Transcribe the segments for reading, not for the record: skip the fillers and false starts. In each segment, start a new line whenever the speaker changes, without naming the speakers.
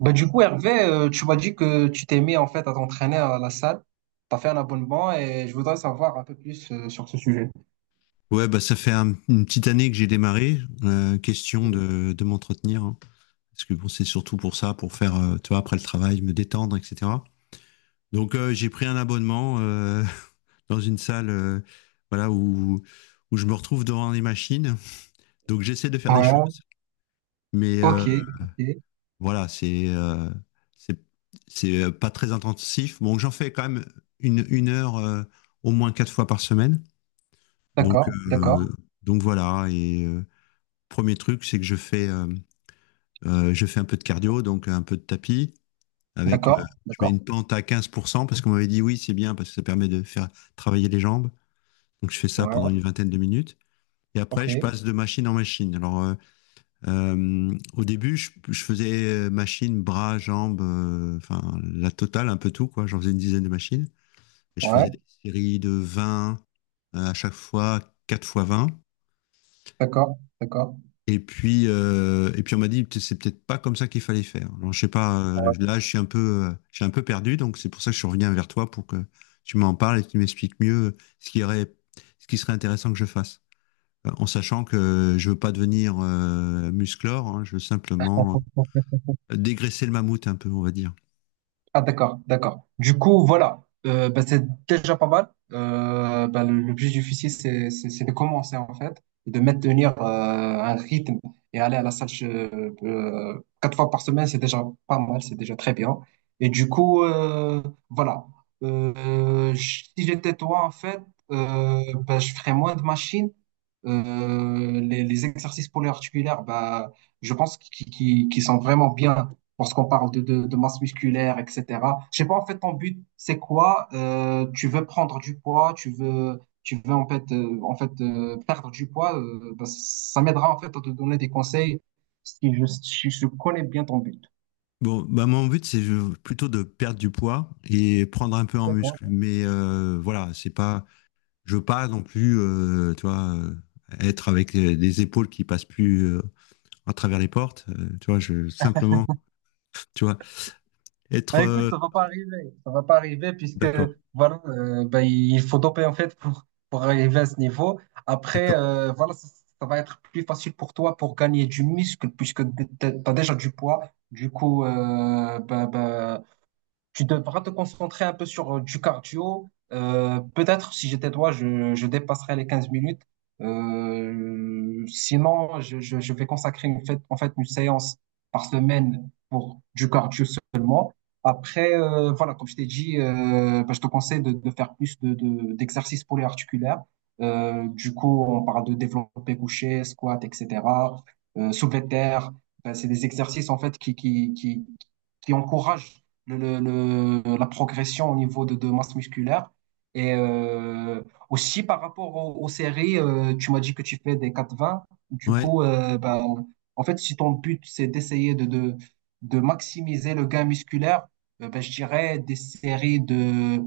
Bah, du coup, Hervé, tu m'as dit que tu t'es mis en fait à t'entraîner à la salle. Tu as fait un abonnement et je voudrais savoir un peu plus sur ce sujet.
Ouais, bah ça fait une petite année que j'ai démarré. Question de m'entretenir, hein. Parce que bon, c'est surtout pour ça, pour faire, tu vois, après le travail, me détendre, etc. Donc j'ai pris un abonnement dans une salle, voilà, où je me retrouve devant les machines. Donc j'essaie de faire des
Ouais,
choses, mais
ok, ok.
voilà, c'est c'est pas très intensif. Bon, j'en fais quand même une heure au moins quatre fois par semaine. Donc
D'accord, d'accord,
euh, donc voilà premier truc, c'est que je fais un peu de cardio, donc un peu de tapis. Avec,
d'accord,
je mets
d'accord.
une pente à 15% parce qu'on m'avait dit oui, c'est bien parce que ça permet de faire travailler les jambes. Donc je fais ça pendant
Ouais,
une vingtaine de minutes. Et après,
ok,
je passe de machine en machine. Alors, au début, je faisais machine, bras, jambes, enfin, la totale, un peu tout, quoi. J'en faisais une dizaine de machines. Et je
ouais,
faisais des séries de 20 à chaque fois, 4 fois vingt.
d'accord, d'accord.
Et puis on m'a dit, c'est peut-être pas comme ça qu'il fallait faire. Alors, je sais pas,
Ouais.
là, je suis un peu, je suis un peu perdu, donc c'est pour ça que je reviens vers toi pour que tu m'en parles et que tu m'expliques mieux ce qui serait intéressant que je fasse. En sachant que je veux pas devenir musclore, hein, je veux simplement dégraisser le mammouth un peu, on va dire.
Ah d'accord, d'accord. Du coup, voilà, Bah, c'est déjà pas mal. Bah, le plus difficile, c'est de commencer en fait, et de maintenir un rythme et aller à la salle quatre fois par semaine, c'est déjà pas mal, c'est déjà très bien. Et du coup, voilà. Si j'étais toi en fait, bah, je ferais moins de machines. Les exercices polyarticulaires, bah, je pense qu'ils qui sont vraiment bien lorsqu'on parle de masse musculaire, etc. Je sais pas, en fait, ton but, c'est quoi? Tu veux prendre du poids, tu veux en fait, perdre du poids. Bah, ça m'aidera en fait à te donner des conseils si je connais bien ton but.
Bon, bah mon but, c'est plutôt de perdre du poids et prendre un peu en
D'accord.
muscle. Mais voilà, c'est pas, je veux pas non plus, tu vois, être avec les épaules qui passent plus à travers les portes. Tu vois, je simplement, tu vois, être
Ah, écoute, ça va pas arriver. Ça va pas arriver puisque
d'accord,
voilà, ben, il faut doper en fait pour arriver à ce niveau. Après,
d'accord.
voilà, ça va être plus facile pour toi pour gagner du muscle puisque tu as déjà du poids. Du coup, ben, tu devras te concentrer un peu sur du cardio. Peut-être si j'étais toi, je dépasserais les 15 minutes. Sinon, je vais consacrer en fait une séance par semaine pour du cardio seulement. Après, voilà, comme je t'ai dit, bah, je te conseille de faire plus d'exercices polyarticulaires. Du coup, on parle de développé couché, squat, etc. Soulevé de terre. Ben, c'est des exercices en fait qui encourage la progression au niveau de masse musculaire. Et aussi par rapport aux séries, tu m'as dit que tu fais des 4-20. Du
Ouais,
coup, ben, en fait, si ton but, c'est d'essayer de maximiser le gain musculaire, ben, je dirais des séries de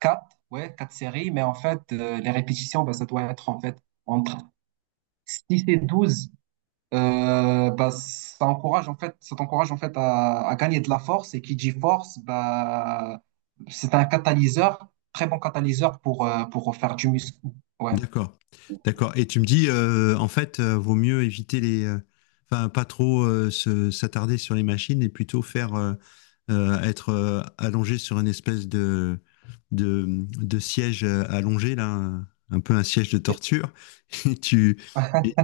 4 ouais, 4 séries. Mais en fait, les répétitions, ben, ça doit être en fait entre 6 et 12 bah, ça encourage en fait, ça t'encourage en fait à gagner de la force. Et qui dit force, bah, c'est un catalyseur, très bon catalyseur pour faire du muscle. Ouais.
d'accord. D'accord. Et tu me dis, en fait, vaut mieux éviter les. Enfin, pas trop s'attarder sur les machines et plutôt faire être allongé sur une espèce de, de siège allongé, là, un peu un siège de
Et-
torture. Et tu,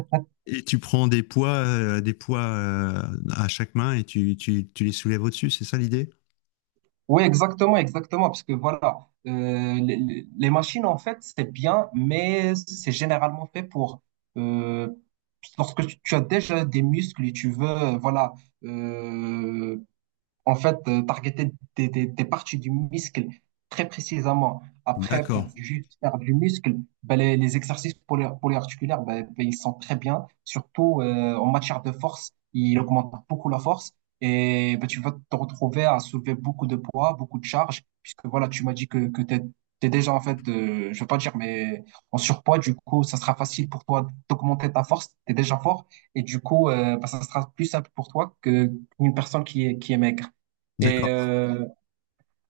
Et tu prends des poids à chaque main et tu les soulèves au-dessus, c'est ça l'idée?
Oui, exactement, exactement, parce que voilà, les machines, en fait, c'est bien, mais c'est généralement fait pour, euh, lorsque tu, tu as déjà des muscles et tu veux, voilà, euh, En fait, targeter des parties du muscle très précisément. Après,
D'accord,
pour juste faire du muscle, ben, les exercices polyarticulaires, ben, ben, ils sont très bien. Surtout en matière de force, ils augmentent beaucoup la force. Et ben, tu vas te retrouver à soulever beaucoup de poids, beaucoup de charges, puisque voilà, tu m'as dit que tu es, déjà en fait, je vais pas dire, mais en surpoids, du coup, ça sera facile pour toi d'augmenter ta force, tu es déjà fort, et du coup, ben, ça sera plus simple pour toi que une personne qui est maigre. Et
d'accord.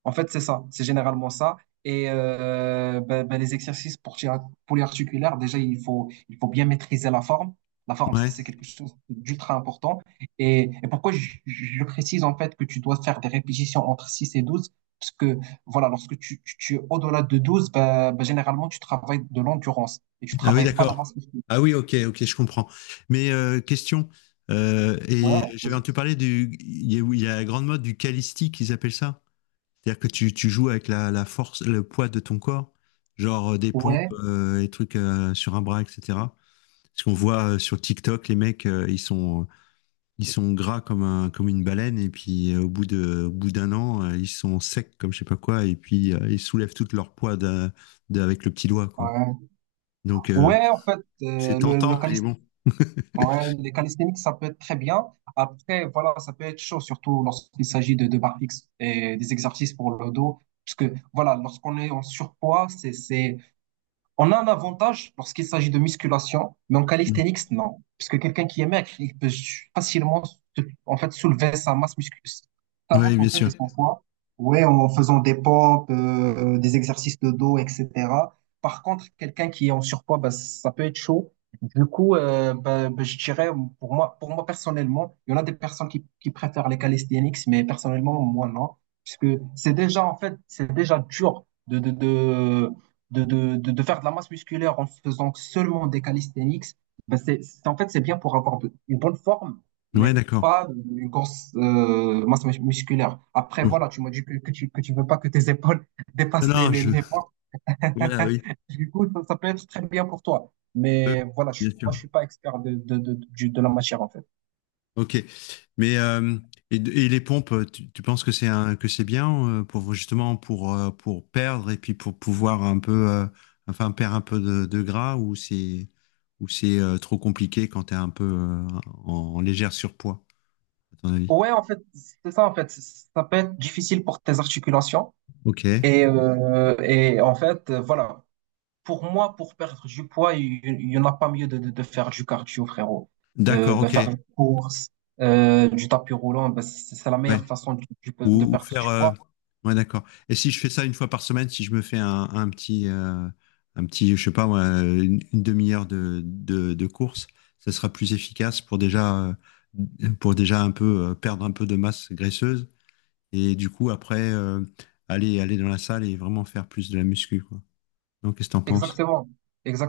en fait, c'est ça, c'est généralement ça. Et ben, ben, les exercices pour polyarticulaires, déjà, il faut bien maîtriser la forme. La forme,
Ouais.
c'est quelque chose d'ultra important. Et pourquoi je précise en fait que tu dois faire des répétitions entre 6 et 12. Parce que voilà, lorsque tu es au-delà de 12, ben, ben, généralement, tu travailles de l'endurance et tu
Ah oui,
travailles pas la
d'accord.
masse musculaire.
Ah oui, ok, ok, je comprends. Mais question,
Ouais,
et j'avais
vas-y.
entendu parler du, il y a la grande mode du calisti qu'ils appellent ça. C'est-à-dire que tu joues avec la, la force, le poids de ton corps, genre des pompes
Ouais,
et trucs sur un bras, etc. Parce qu'on voit sur TikTok, les mecs, ils sont gras comme un, comme une baleine, et puis au bout d'un an, ils sont secs comme je sais pas quoi, et puis ils soulèvent tout leur poids avec le petit doigt, quoi.
ouais.
Donc
Ouais, en fait,
c'est
le
tentant, mais bon.
Ouais, les calisthéniques, ça peut être très bien. Après, voilà, ça peut être chaud, surtout lorsqu'il s'agit de barres fixes et des exercices pour le dos. Parce que, voilà, lorsqu'on est en surpoids, c'est, on a un avantage lorsqu'il s'agit de musculation, mais en
Mm.
calisthenics, non. Parce que quelqu'un qui est maigre, il peut facilement en fait, soulever sa masse musculaire, sa
Oui,
masse
bien
en fait
sûr.
et son poids, ouais, en faisant des pompes, des exercices de dos, etc. Par contre, quelqu'un qui est en surpoids, bah, ça peut être chaud. Du coup, bah, bah, je dirais, pour moi personnellement, il y en a des personnes qui préfèrent les calisthenics, mais personnellement, moi, non. Puisque c'est déjà, en fait, c'est déjà dur de faire de la masse musculaire en faisant seulement des calisthenics, en fait, c'est bien pour une bonne forme,
Ouais,
mais
d'accord.
pas une grosse masse musculaire. Après,
Non,
voilà, tu m'as dit que tu veux pas que tes épaules dépassent
non, je.
les bras.
Voilà, oui.
Du coup, ça peut être très bien pour toi.
Euh,
Mais voilà, je,
bien
moi,
sûr.
je suis pas expert de la matière, en fait.
Ok. Mais et les pompes, tu penses que c'est un, que c'est bien pour justement pour perdre et puis pour pouvoir un peu, enfin perdre un peu de gras ou c'est trop compliqué quand t'es un peu en légère surpoids, à ton avis?
Ouais, en fait, c'est ça, en fait. Ça peut être difficile pour tes articulations.
Ok.
Et en fait, voilà. Pour moi, pour perdre du poids, il n'y en a pas mieux de faire du cardio, frérot.
D'accord.
Ben,
Ok.
faire une course, du tapis roulant, ben, c'est la
Ouais.
meilleure façon de
Ou
perdre
faire.
du poids.
Ouais, d'accord. Et si je fais ça une fois par semaine, si je me fais un petit, je sais pas, moi, une demi-heure de, de course, ça sera plus efficace pour déjà un peu perdre un peu de masse graisseuse et du coup après aller dans la salle et vraiment faire plus de la muscu, quoi. Donc, qu'est-ce que t'en penses?
Exactement,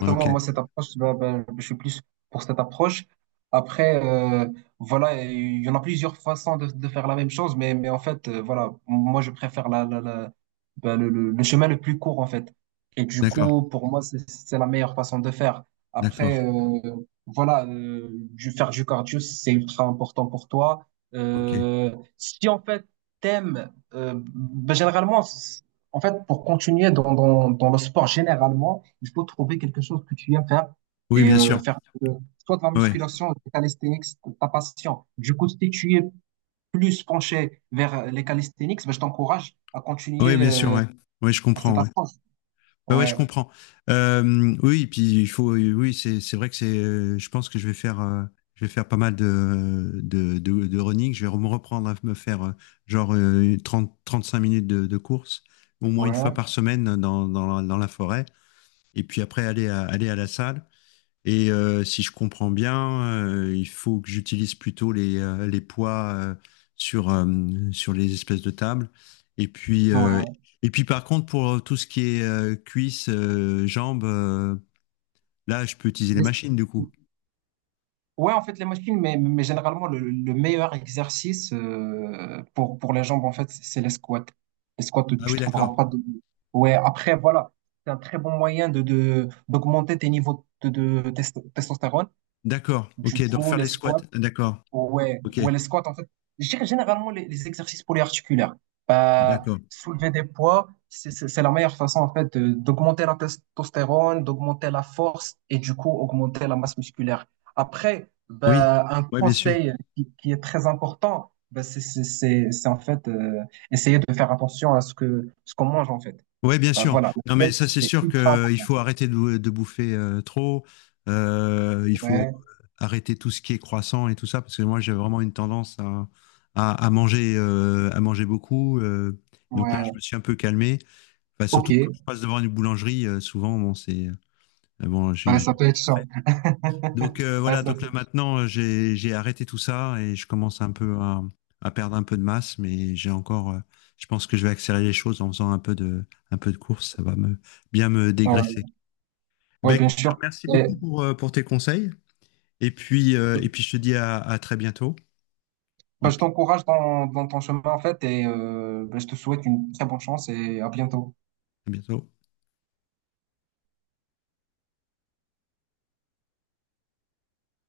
Ouais, ok.
Moi, cette approche, ben, ben, je suis plus pour cette approche. Après, voilà, il y en a plusieurs façons de faire la même chose, mais en fait, voilà, moi, je préfère ben, le chemin le plus court, en fait. Et du
D'accord.
coup, pour moi, c'est la meilleure façon de faire. Après,
D'accord.
voilà, faire du cardio, c'est ultra important pour toi.
Ok.
Si en fait, t'aimes, ben, généralement, en fait, pour continuer dans le sport généralement, il faut trouver quelque chose que tu aimes faire
Oui,
et
bien sûr.
faire soit de la
Ouais.
musculation, des calisthenics, ta passion. Du coup, si tu es plus penché vers les calisthenics, ben, je t'encourage à
Oui,
continuer
bien sûr. Ouais. Oui, je
par cette
comprends. Ouais.
approche.
Ouais, ouais, je
Ouais,
comprends. Euh, oui, puis il faut, oui, c'est vrai que c'est, je pense que je vais faire pas mal de running. Je vais me reprendre à me faire genre trente, trente-cinq minutes de, course, au moins une fois
ouais,
par semaine dans la forêt, et puis après aller à la salle. Et si je comprends bien, il faut que j'utilise plutôt les poids sur, euh, sur les espèces de tables. Et puis, euh,
ouais.
et puis par contre, pour tout ce qui est cuisses, jambes, là, je peux utiliser les machines du coup.
Ouais, en fait, les machines, mais généralement, le meilleur exercice pour les jambes, en fait, c'est les squats. Les squats, tu ne
Ah oui,
trouveras
d'accord.
pas de... Ouais, après, voilà, c'est un très bon moyen d'augmenter tes niveaux de testostérone.
D'accord. Ok,
Du
donc
coup,
faire
les
les squats.
squats,
D'accord.
Ouais,
Ok,
ouais, les squats, en fait, je dirais généralement les exercices polyarticulaires. Euh,
d'accord.
soulever des poids, c'est la meilleure façon, en fait, d'augmenter la testostérone, d'augmenter la force et du coup, augmenter la masse musculaire. Après,
Oui,
bah, un
ouais, bien sûr.
conseil qui est très important, bah, c'est en fait essayer de faire attention à ce que ce qu'on mange, en fait.
Ouais, bien
Bah,
sûr.
voilà,
Non, mais
l'assiette,
ça, c'est
c'est
sûr
ultra
qu'il
important.
faut arrêter de, de bouffer trop. Il faut
Ouais,
arrêter tout ce qui est croissant et tout ça, parce que moi, j'ai vraiment une tendance à manger beaucoup. Donc là, je me
ouais,
suis un peu calmé. Enfin,
ok.
surtout quand je passe devant une boulangerie, souvent, bon, c'est. Bon,
Ouais, ça peut être chiant.
donc
Ouais,
voilà,
ça peut...
donc là maintenant j'ai arrêté tout ça et je commence un peu à perdre un peu de masse, mais j'ai encore, je pense que je vais accélérer les choses en faisant un peu de course, ça va me bien me dégraisser.
ouais.
Eh ben
Ouais, bien
écoute, je te
sûr.
remercie beaucoup
Et,
pour tes conseils et
euh,
puis je te dis à très bientôt
bah,
et
je
puis
t'encourage dans ton chemin, en fait, et bah, je te souhaite une très bonne chance et à bientôt.
à bientôt.